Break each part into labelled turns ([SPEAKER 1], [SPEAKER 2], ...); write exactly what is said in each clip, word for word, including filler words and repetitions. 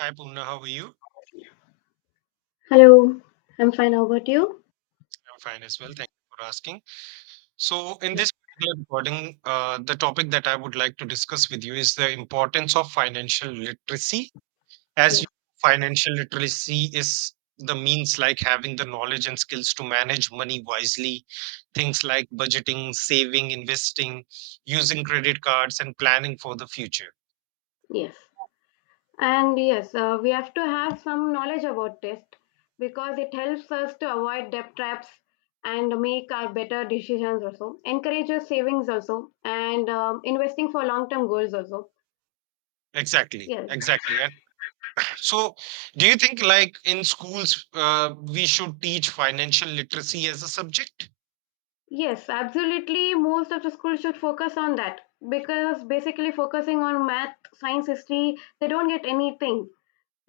[SPEAKER 1] Hi, Poorna. How are you?
[SPEAKER 2] Hello, I'm fine. How about you?
[SPEAKER 1] I'm fine as well. Thank you for asking. So, in
[SPEAKER 2] Yes.
[SPEAKER 1] this particular recording, uh, the topic that I would like to discuss with you is the importance of financial literacy. As you
[SPEAKER 2] Yes,
[SPEAKER 1] Financial literacy is the means, like having the knowledge and skills to manage money wisely, things like budgeting, saving, investing, using credit cards, and planning for the future.
[SPEAKER 2] yes. And yes, uh, we have to have some knowledge about test because it helps us to avoid debt traps and make our better decisions also, encourages savings also, and um, investing for long term goals also.
[SPEAKER 1] Exactly,
[SPEAKER 2] Yes,
[SPEAKER 1] exactly. So, do you think like in schools uh, we should teach financial literacy as a subject?
[SPEAKER 2] yes, absolutely. Most of the schools should focus on that because basically focusing on math, science, history, they don't get anything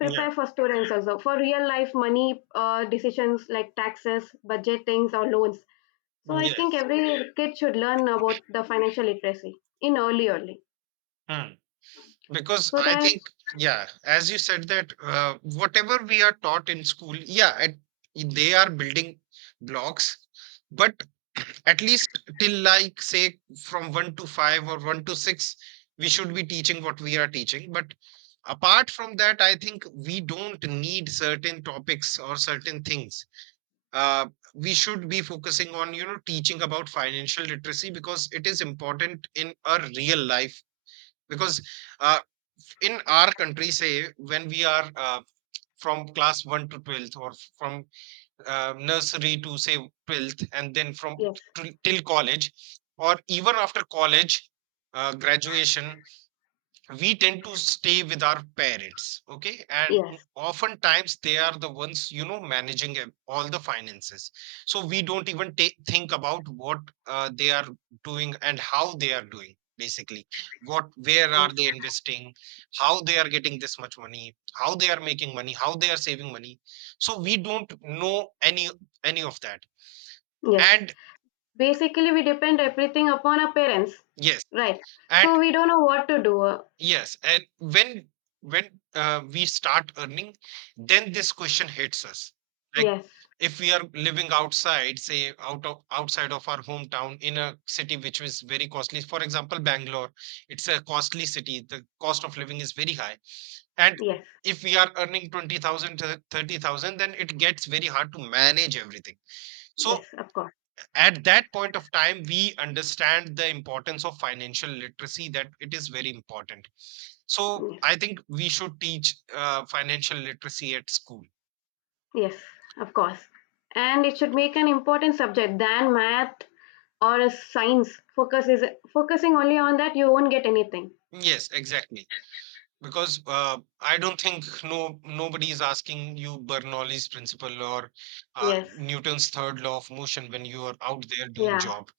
[SPEAKER 1] Yeah.
[SPEAKER 2] for students also for real life money uh, decisions like taxes budgetings or loans. So I think
[SPEAKER 1] Yes.
[SPEAKER 2] every kid should learn about the financial literacy in early early,
[SPEAKER 1] Hmm. Because
[SPEAKER 2] so
[SPEAKER 1] I
[SPEAKER 2] that
[SPEAKER 1] think, yeah, as you said that uh, whatever we are taught in school, yeah, at, they are building blocks, but at least till like say from one to five or one to six, we should be teaching what we are teaching. But apart from that, I think we don't need certain topics or certain things, uh, we should be focusing on, you know, teaching about financial literacy because it is important in our real life, because uh, in our country, say when we are uh, from class one to twelfth, or from uh, nursery to say twelfth, and then from
[SPEAKER 2] yes,
[SPEAKER 1] t- till college or even after college, uh, graduation, we tend to stay with our parents, okay,
[SPEAKER 2] yes,
[SPEAKER 1] and oftentimes they are the ones, you know, managing ev- all the finances. So we don't even take, think about what uh, they are doing and how they are doing, basically what, where
[SPEAKER 2] yes,
[SPEAKER 1] are they investing, how they are getting this much money, how they are making money, how they are saving money. So we don't know any any of that
[SPEAKER 2] yes.
[SPEAKER 1] and
[SPEAKER 2] Basically we depend everything upon our parents,
[SPEAKER 1] yes.
[SPEAKER 2] right? So we don't know what to do. Uh,
[SPEAKER 1] Yes, and when when uh, we start earning, then this question hits us. Like
[SPEAKER 2] yes,
[SPEAKER 1] if we are living outside, say out of outside of our hometown, in a city which is very costly. For example, Bangalore, it's a costly city. The cost of living is very high. And
[SPEAKER 2] yes,
[SPEAKER 1] if we are earning twenty thousand to thirty thousand, then it gets very hard to manage everything.
[SPEAKER 2] yes,
[SPEAKER 1] So
[SPEAKER 2] of course.
[SPEAKER 1] at that point of time we understand the importance of financial literacy, that it is very important. So
[SPEAKER 2] Yes,
[SPEAKER 1] I think we should teach uh, financial literacy at school.
[SPEAKER 2] yes, of course, and it should make an important subject than math or a science. focus is Focusing only on that you won't get anything.
[SPEAKER 1] Yes, exactly, because uh, I don't think no nobody is asking you Bernoulli's principle or uh,
[SPEAKER 2] Yes.
[SPEAKER 1] Newton's third law of motion when you are out there doing
[SPEAKER 2] Yeah,
[SPEAKER 1] job.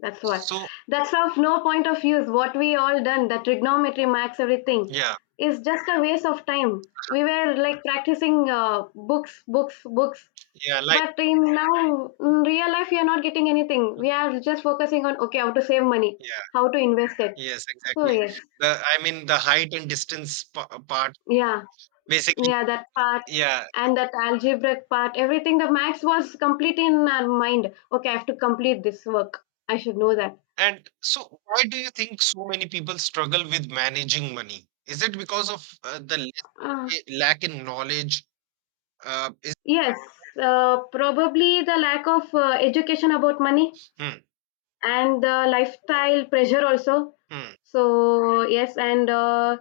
[SPEAKER 2] that's what.
[SPEAKER 1] So
[SPEAKER 2] That's of no point of use what we all done. The trigonometry max everything
[SPEAKER 1] yeah,
[SPEAKER 2] is just a waste of time. We were like practicing uh, books books books,
[SPEAKER 1] yeah, like
[SPEAKER 2] but in now in real life we are not getting anything. We are just focusing on, okay, how to save money,
[SPEAKER 1] yeah,
[SPEAKER 2] how to invest it.
[SPEAKER 1] yes,
[SPEAKER 2] So
[SPEAKER 1] exactly.
[SPEAKER 2] yes.
[SPEAKER 1] The, I mean, the height and distance pa- part,
[SPEAKER 2] Yeah,
[SPEAKER 1] basically,
[SPEAKER 2] yeah, that part.
[SPEAKER 1] yeah.
[SPEAKER 2] And that algebraic part, everything, the max was complete in our mind. Okay, I have to complete this work, I should know that.
[SPEAKER 1] And so, why do you think so many people struggle with managing money? Is it because of uh, the
[SPEAKER 2] uh,
[SPEAKER 1] less- lack in knowledge? Uh, is
[SPEAKER 2] yes, uh, probably the lack of uh, education about money,
[SPEAKER 1] Hmm,
[SPEAKER 2] and the lifestyle pressure also.
[SPEAKER 1] hmm,
[SPEAKER 2] So yes. And uh,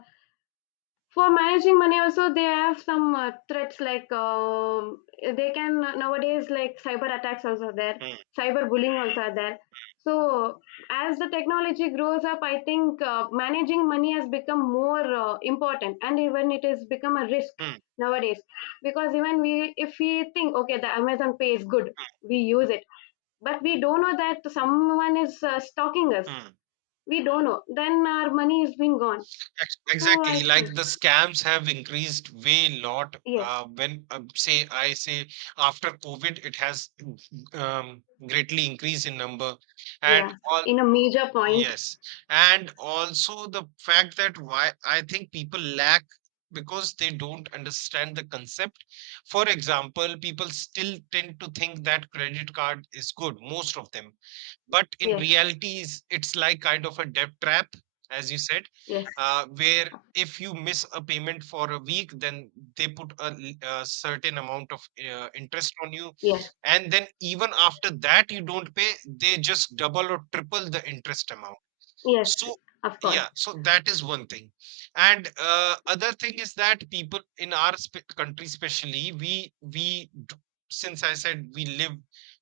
[SPEAKER 2] for managing money also they have some uh, threats like um they can nowadays, like cyber attacks also are there,
[SPEAKER 1] hmm,
[SPEAKER 2] cyber bullying also are there. So as the technology grows up, I think uh, managing money has become more uh, important, and even it has become a risk
[SPEAKER 1] hmm,
[SPEAKER 2] nowadays. Because even we, if we think, okay, the Amazon Pay is good, we use it, but we don't know that someone is uh, stalking us.
[SPEAKER 1] hmm. Hmm.
[SPEAKER 2] We don't know, then our money is been gone.
[SPEAKER 1] Ex-
[SPEAKER 2] So I
[SPEAKER 1] Exactly, like the
[SPEAKER 2] think
[SPEAKER 1] scams have increased way lot.
[SPEAKER 2] yes.
[SPEAKER 1] Uh, when uh, say I say after COVID, it has um, greatly increased in number, and
[SPEAKER 2] Yeah,
[SPEAKER 1] all.
[SPEAKER 2] in a major point.
[SPEAKER 1] Yes. And also the fact that why I think people lack, because they don't understand the concept. For example, people still tend to think that credit card is good, most of them. But in
[SPEAKER 2] Yes,
[SPEAKER 1] reality, is it's like kind of a debt trap, as you said,
[SPEAKER 2] yes,
[SPEAKER 1] uh, where if you miss a payment for a week, then they put a, l- a certain amount of uh, interest on you.
[SPEAKER 2] yes,
[SPEAKER 1] And then even after that, you don't pay, they just double or triple the interest amount.
[SPEAKER 2] yes,
[SPEAKER 1] So
[SPEAKER 2] of course.
[SPEAKER 1] yeah, so that is one thing. And uh, other thing is that people in our sp country, especially, we we d- since I said we live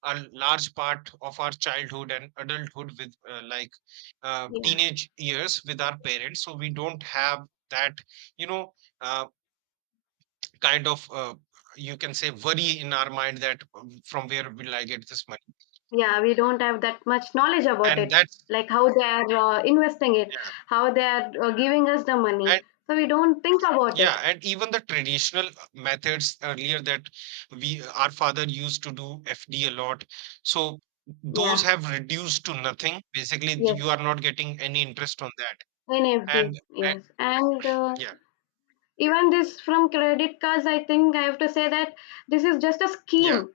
[SPEAKER 1] a large part of our childhood and adulthood with uh, like uh,
[SPEAKER 2] Yeah,
[SPEAKER 1] teenage years with our parents, so we don't have that, you know, uh, kind of uh, you can say worry in our mind that um, from where will I get this money?
[SPEAKER 2] yeah, we don't have that much knowledge about
[SPEAKER 1] And
[SPEAKER 2] it,
[SPEAKER 1] that's
[SPEAKER 2] like how they are uh, investing it, how they are uh, giving us the money.
[SPEAKER 1] yeah.
[SPEAKER 2] So we don't think about it.
[SPEAKER 1] Yeah, and even the traditional uh, methods earlier, that we our father used to do F D a lot. So those
[SPEAKER 2] Yeah,
[SPEAKER 1] have reduced to nothing. Basically,
[SPEAKER 2] yes,
[SPEAKER 1] you are not getting any interest on that.
[SPEAKER 2] N F Ds,
[SPEAKER 1] And I,
[SPEAKER 2] yes. And uh,
[SPEAKER 1] yeah,
[SPEAKER 2] even this from credit cards, I think I have to say that this is just a
[SPEAKER 1] yeah,
[SPEAKER 2] scheme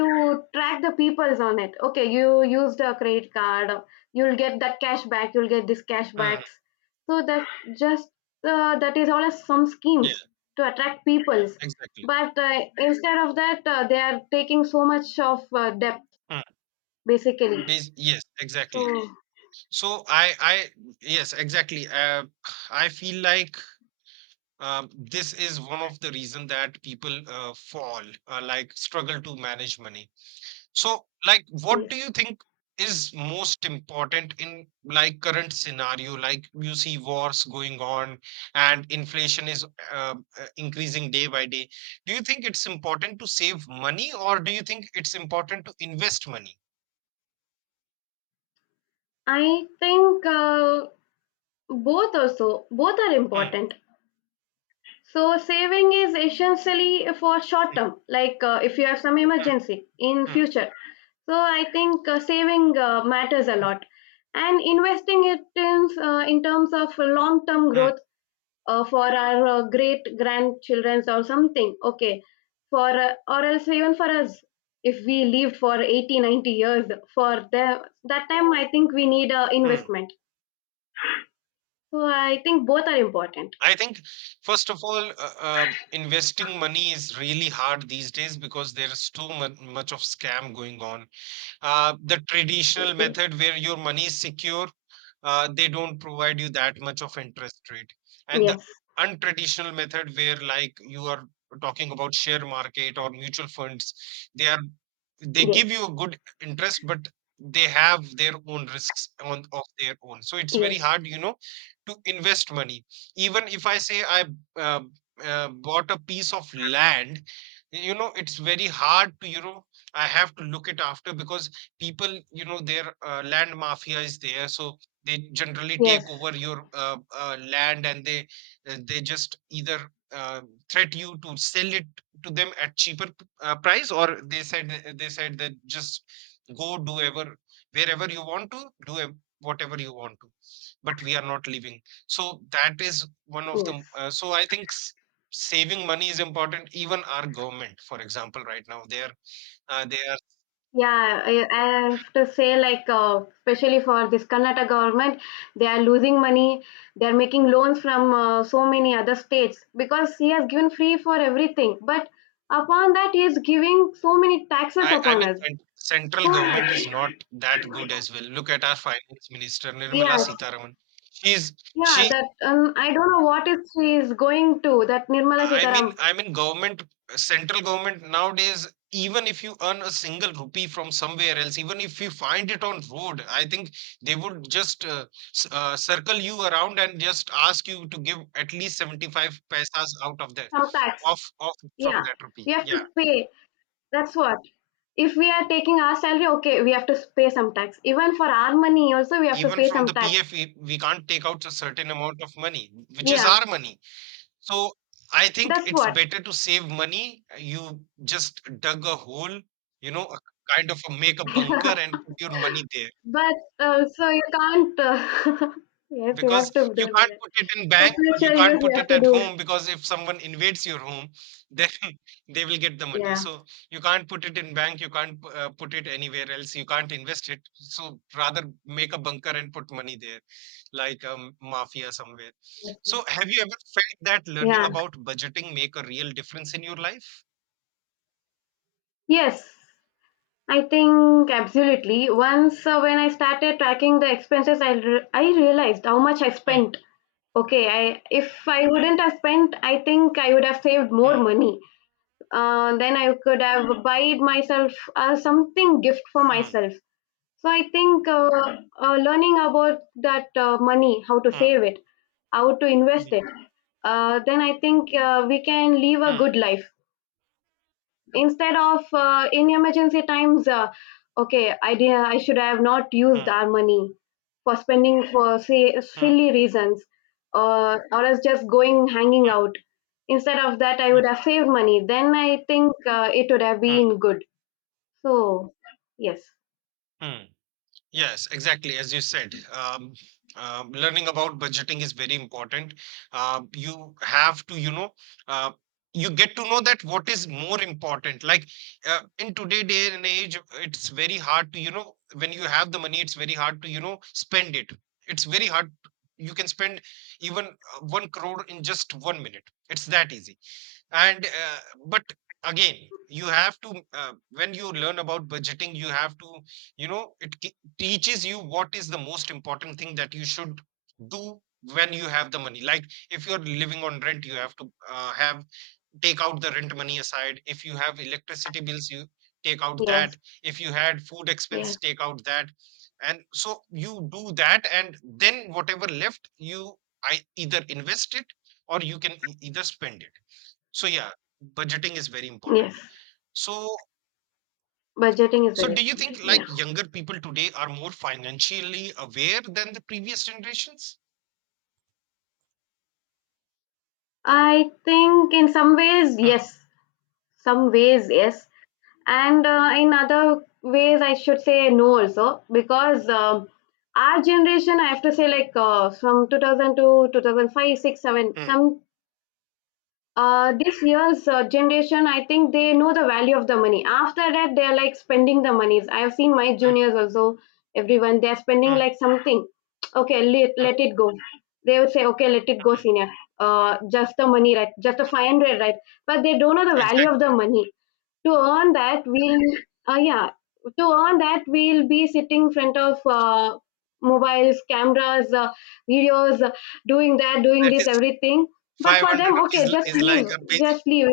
[SPEAKER 2] to track the peoples on it. Okay, you used a credit card, you'll get that cash back, you'll get this cash
[SPEAKER 1] mhm,
[SPEAKER 2] backs. So that just uh, that is all as some
[SPEAKER 1] yeah,
[SPEAKER 2] schemes to attract peoples.
[SPEAKER 1] exactly.
[SPEAKER 2] But uh, instead of that, uh, they are taking so much of uh, debt
[SPEAKER 1] Mm.
[SPEAKER 2] basically.
[SPEAKER 1] Bas- yes,
[SPEAKER 2] So
[SPEAKER 1] exactly. So I, I, yes, exactly. Uh, I feel like um, this is one of the reason that people uh, fall, uh, like struggle to manage money. So, like, what
[SPEAKER 2] yes,
[SPEAKER 1] do you think is most important in like current scenario? Like, you see wars going on and inflation is uh, uh, increasing day by day. Do you think it's important to save money or do you think it's important to invest money?
[SPEAKER 2] I think uh, both also both are
[SPEAKER 1] Hmm.
[SPEAKER 2] important. So saving is essentially for short
[SPEAKER 1] Hmm.
[SPEAKER 2] term, like uh, if you have some
[SPEAKER 1] Hmm.
[SPEAKER 2] emergency in
[SPEAKER 1] Hmm.
[SPEAKER 2] future. So I think uh, saving uh, matters a lot, and investing it in uh, in terms of long term
[SPEAKER 1] Hmm. Hmm.
[SPEAKER 2] growth, uh, for our uh, great grandchildrens or something. Okay, for uh, or else even for us, if we lived for eighty ninety years, for the, that time I think we need a
[SPEAKER 1] Hmm.
[SPEAKER 2] investment. So I think both are important.
[SPEAKER 1] I think, first of all, uh, uh, investing money is really hard these days because there's too mu- much of scam going on. Uh, the traditional method where your money is secure, uh, they don't provide you that much of interest rate, and the
[SPEAKER 2] Yes,
[SPEAKER 1] untraditional method where like you are talking about share market or mutual funds, they are they give
[SPEAKER 2] yes,
[SPEAKER 1] you a good interest, but they have their own risks on of their own, so it's very
[SPEAKER 2] yes.
[SPEAKER 1] hard, you know, to invest money. Even if I say I uh, uh, bought a piece of land, you know, it's very hard to, you know, I have to look it after because people, you know, their uh, land mafia is there, so they generally
[SPEAKER 2] Yes,
[SPEAKER 1] take over your uh, uh, land, and they uh, they just either uh, threat you to sell it to them at cheaper p- uh, price, or they said they said that just go do ever wherever you want to do ev- whatever you want to, but we are not living. So that is one of the,
[SPEAKER 2] yes.
[SPEAKER 1] uh, so I think s- saving money is important. Even our government, for example, right now they are uh, they are
[SPEAKER 2] Yeah, I, I have to say, like, uh, especially for this Karnataka government, they are losing money. They are making loans from uh, so many other states because he has given free for everything. But upon that, he is giving so many taxes
[SPEAKER 1] I, I
[SPEAKER 2] upon
[SPEAKER 1] mean,
[SPEAKER 2] us.
[SPEAKER 1] cent- central
[SPEAKER 2] So
[SPEAKER 1] government
[SPEAKER 2] much.
[SPEAKER 1] is not that good as well. Look at our finance minister Nirmala
[SPEAKER 2] Yes.
[SPEAKER 1] Sitaraman. She's
[SPEAKER 2] Yeah,
[SPEAKER 1] she.
[SPEAKER 2] that um, I don't know what is she is going to, that Nirmala
[SPEAKER 1] I mean,
[SPEAKER 2] Sitaram.
[SPEAKER 1] I mean, government, central government nowadays. Even if you earn a single rupee from somewhere else, even if you find it on road, I think they would just uh, s- uh, circle you around and just ask you to give at least seventy five paisas out of that,
[SPEAKER 2] Some tax.
[SPEAKER 1] off off from
[SPEAKER 2] Yeah,
[SPEAKER 1] that
[SPEAKER 2] we
[SPEAKER 1] rupee.
[SPEAKER 2] have to
[SPEAKER 1] Yeah,
[SPEAKER 2] pay. That's what. If we are taking our salary, okay, we have to pay some tax. Even for our money, also we have to
[SPEAKER 1] even
[SPEAKER 2] pay
[SPEAKER 1] from
[SPEAKER 2] some
[SPEAKER 1] the
[SPEAKER 2] tax.
[SPEAKER 1] P F, we, we can't take out a certain amount of money, which is
[SPEAKER 2] Yeah,
[SPEAKER 1] our money. So I think
[SPEAKER 2] that's
[SPEAKER 1] it's
[SPEAKER 2] what.
[SPEAKER 1] better to save money. You just dug a hole, you know, a kind of a make a bunker and put your money there,
[SPEAKER 2] But uh, so you can't. Uh, yes, you have
[SPEAKER 1] because
[SPEAKER 2] to do
[SPEAKER 1] you
[SPEAKER 2] like
[SPEAKER 1] can't
[SPEAKER 2] that
[SPEAKER 1] put it in
[SPEAKER 2] for
[SPEAKER 1] bank, you
[SPEAKER 2] future
[SPEAKER 1] can't
[SPEAKER 2] use. You
[SPEAKER 1] put
[SPEAKER 2] have
[SPEAKER 1] it
[SPEAKER 2] to
[SPEAKER 1] at
[SPEAKER 2] do.
[SPEAKER 1] home because if someone invades your home, then they will get the money.
[SPEAKER 2] Yeah.
[SPEAKER 1] So you can't put it in bank, you can't uh, put it anywhere else, you can't invest it. So rather make a bunker and put money there, like um, mafia somewhere.
[SPEAKER 2] That's what.
[SPEAKER 1] So have you ever felt that learning
[SPEAKER 2] Yeah.
[SPEAKER 1] about budgeting make a real difference in your life?
[SPEAKER 2] Yes. I think absolutely. Once uh, when I started tracking the expenses, I re- I realized how much I
[SPEAKER 1] ఆ!
[SPEAKER 2] spent. Okay, I if I wouldn't have spent, I think I would have saved
[SPEAKER 1] ఆ!
[SPEAKER 2] more money. Uh, then I could have buy myself uh, something gift for
[SPEAKER 1] ఆ!
[SPEAKER 2] myself. So I think uh, uh, learning about that uh, money, how to
[SPEAKER 1] ఆ!
[SPEAKER 2] save it, how to
[SPEAKER 1] హ్మ్.
[SPEAKER 2] invest it, uh, then I think uh, we can live a
[SPEAKER 1] ఆ!
[SPEAKER 2] good life, instead of uh, in emergency times, uh, okay, i did, I should have not
[SPEAKER 1] ఆ!
[SPEAKER 2] used our money for spending for, say,
[SPEAKER 1] ఆ!
[SPEAKER 2] silly reasons, uh, or else just going hanging
[SPEAKER 1] ఆ!
[SPEAKER 2] out. Instead of that I
[SPEAKER 1] ఆ!
[SPEAKER 2] would have saved money, then I think uh, it would have
[SPEAKER 1] ఆ!
[SPEAKER 2] been good. So yes.
[SPEAKER 1] ఆ! Yes, exactly, as you said, um, um, learning about budgeting is very important. Um, you have to, you know, uh, you get to know that what is more important. Like uh, in today day and age, it's very hard to, you know, when you have the money, it's very hard to, you know, spend it. It's very hard. You can spend even uh, one crore in just one minute. It's that easy. And uh, but again, you have to uh, when you learn about budgeting. You have to, you know, it ke- teaches you what is the most important thing that you should do when you have the money. Like if you're living on rent, you have to, uh, have take out the rent money aside if you have electricity bills, you take out that,
[SPEAKER 2] Yes,
[SPEAKER 1] if you had food
[SPEAKER 2] yes,
[SPEAKER 1] expense, take out that, and so you do that, and then whatever left, you I either invest it or you can e- either spend it. So yeah, budgeting is very important.
[SPEAKER 2] yes.
[SPEAKER 1] So
[SPEAKER 2] Budgeting is
[SPEAKER 1] so
[SPEAKER 2] very
[SPEAKER 1] do you
[SPEAKER 2] important.
[SPEAKER 1] think like
[SPEAKER 2] Yeah,
[SPEAKER 1] younger people today are more financially aware than the previous generations?
[SPEAKER 2] I think in some ways
[SPEAKER 1] Hmm,
[SPEAKER 2] yes, some ways yes, and uh, in other ways I should say no also, because um, our generation, I have to say, like, uh, from two thousand to two thousand five, 6, 7,
[SPEAKER 1] hmm,
[SPEAKER 2] some uh, this year's uh, generation, I think they know the value of the money. After that they are like spending the monies. I have seen my
[SPEAKER 1] hmm,
[SPEAKER 2] juniors also, everyone they are spending
[SPEAKER 1] hmm,
[SPEAKER 2] like something. Okay, let,
[SPEAKER 1] hmm,
[SPEAKER 2] let it go. They would say, okay, let it go,
[SPEAKER 1] hmm.
[SPEAKER 2] senior. Uh, just the money, right? Just the five hundred, right? But they don't know the value of
[SPEAKER 1] Exactly.
[SPEAKER 2] the money to earn that we'll. Uh, yeah, to earn that we'll be sitting in front of uh, mobiles, cameras, uh, videos, uh, doing that, doing
[SPEAKER 1] That
[SPEAKER 2] this,
[SPEAKER 1] is
[SPEAKER 2] everything. But for
[SPEAKER 1] five hundred
[SPEAKER 2] them,
[SPEAKER 1] rupees
[SPEAKER 2] okay,
[SPEAKER 1] li-
[SPEAKER 2] just
[SPEAKER 1] is
[SPEAKER 2] leave,
[SPEAKER 1] like a big.
[SPEAKER 2] just leave.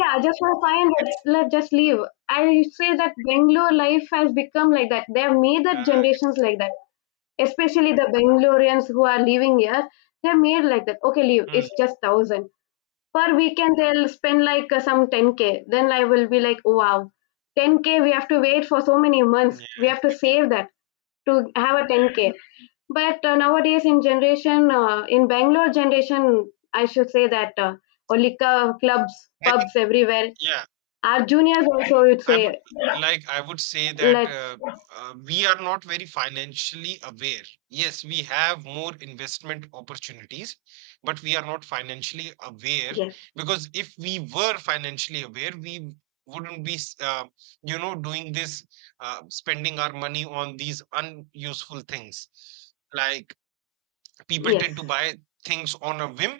[SPEAKER 2] Yeah, just for fine, but
[SPEAKER 1] It's,
[SPEAKER 2] let just leave. I say that Bangalore life has become like that, they have made that
[SPEAKER 1] uh,
[SPEAKER 2] generations like that, especially the Bangaloreans who are living here. They're made like that, okay, leave,
[SPEAKER 1] hmm,
[SPEAKER 2] it's just thousand per weekend. They'll spend like uh, some ten k, then I will be like, oh wow, ten k we have to wait for so many months,
[SPEAKER 1] yeah,
[SPEAKER 2] we have to
[SPEAKER 1] exactly.
[SPEAKER 2] save that to have a ten k. But uh, nowadays in generation, uh, in Bangalore generation, I should say that uh, only cu- clubs,
[SPEAKER 1] I think
[SPEAKER 2] pubs everywhere.
[SPEAKER 1] yeah.
[SPEAKER 2] Our juniors also would
[SPEAKER 1] I
[SPEAKER 2] say
[SPEAKER 1] would like I would say that
[SPEAKER 2] let's.
[SPEAKER 1] uh, uh, we are not very financially aware. Yes, we have more investment opportunities, but we are not financially aware,
[SPEAKER 2] Yes,
[SPEAKER 1] because if we were financially aware, we wouldn't be s- uh, you know, doing this, uh, spending our money on these unuseful things. Like people
[SPEAKER 2] yes.
[SPEAKER 1] tend to buy things on a whim,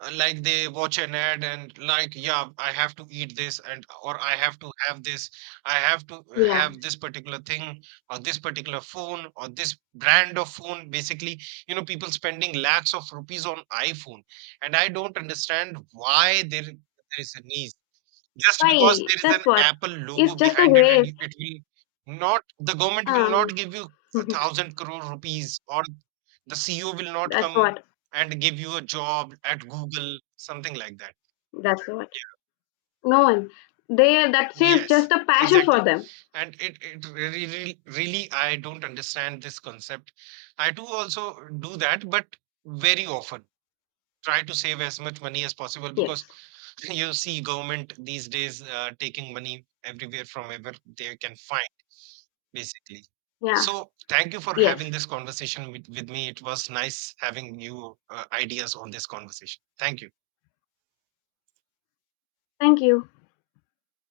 [SPEAKER 1] uh, like they watch an ad and like, yeah, I have to eat this, and or I have to have this, I have to
[SPEAKER 2] Yeah,
[SPEAKER 1] have this particular thing, or this particular phone, or this brand of phone, basically. You know, people spending lakhs of rupees on iPhone, and I don't understand why there, there is a need. Just
[SPEAKER 2] why?
[SPEAKER 1] because there is
[SPEAKER 2] That's
[SPEAKER 1] an
[SPEAKER 2] what,
[SPEAKER 1] Apple
[SPEAKER 2] it's
[SPEAKER 1] logo
[SPEAKER 2] just a
[SPEAKER 1] behind it and
[SPEAKER 2] race.
[SPEAKER 1] you- it will not, the government will
[SPEAKER 2] um
[SPEAKER 1] not give you a thousand crore rupees, or the C E O will not
[SPEAKER 2] that's
[SPEAKER 1] come
[SPEAKER 2] what.
[SPEAKER 1] and give you a job at Google, something like that.
[SPEAKER 2] That's what.
[SPEAKER 1] Yeah.
[SPEAKER 2] No one. They That is just
[SPEAKER 1] Yes,
[SPEAKER 2] a passion for
[SPEAKER 1] exactly.
[SPEAKER 2] them.
[SPEAKER 1] And it, it really, really, really, I don't understand this concept. I do also do that, but very often try to save as much money as possible, because
[SPEAKER 2] Yes.
[SPEAKER 1] you see government these days uh, taking money everywhere from wherever they can find, basically.
[SPEAKER 2] Yeah.
[SPEAKER 1] So thank you for
[SPEAKER 2] Yes.
[SPEAKER 1] having this conversation with, with me. It was nice having you uh, ideas on this conversation. Thank you.
[SPEAKER 2] Thank you.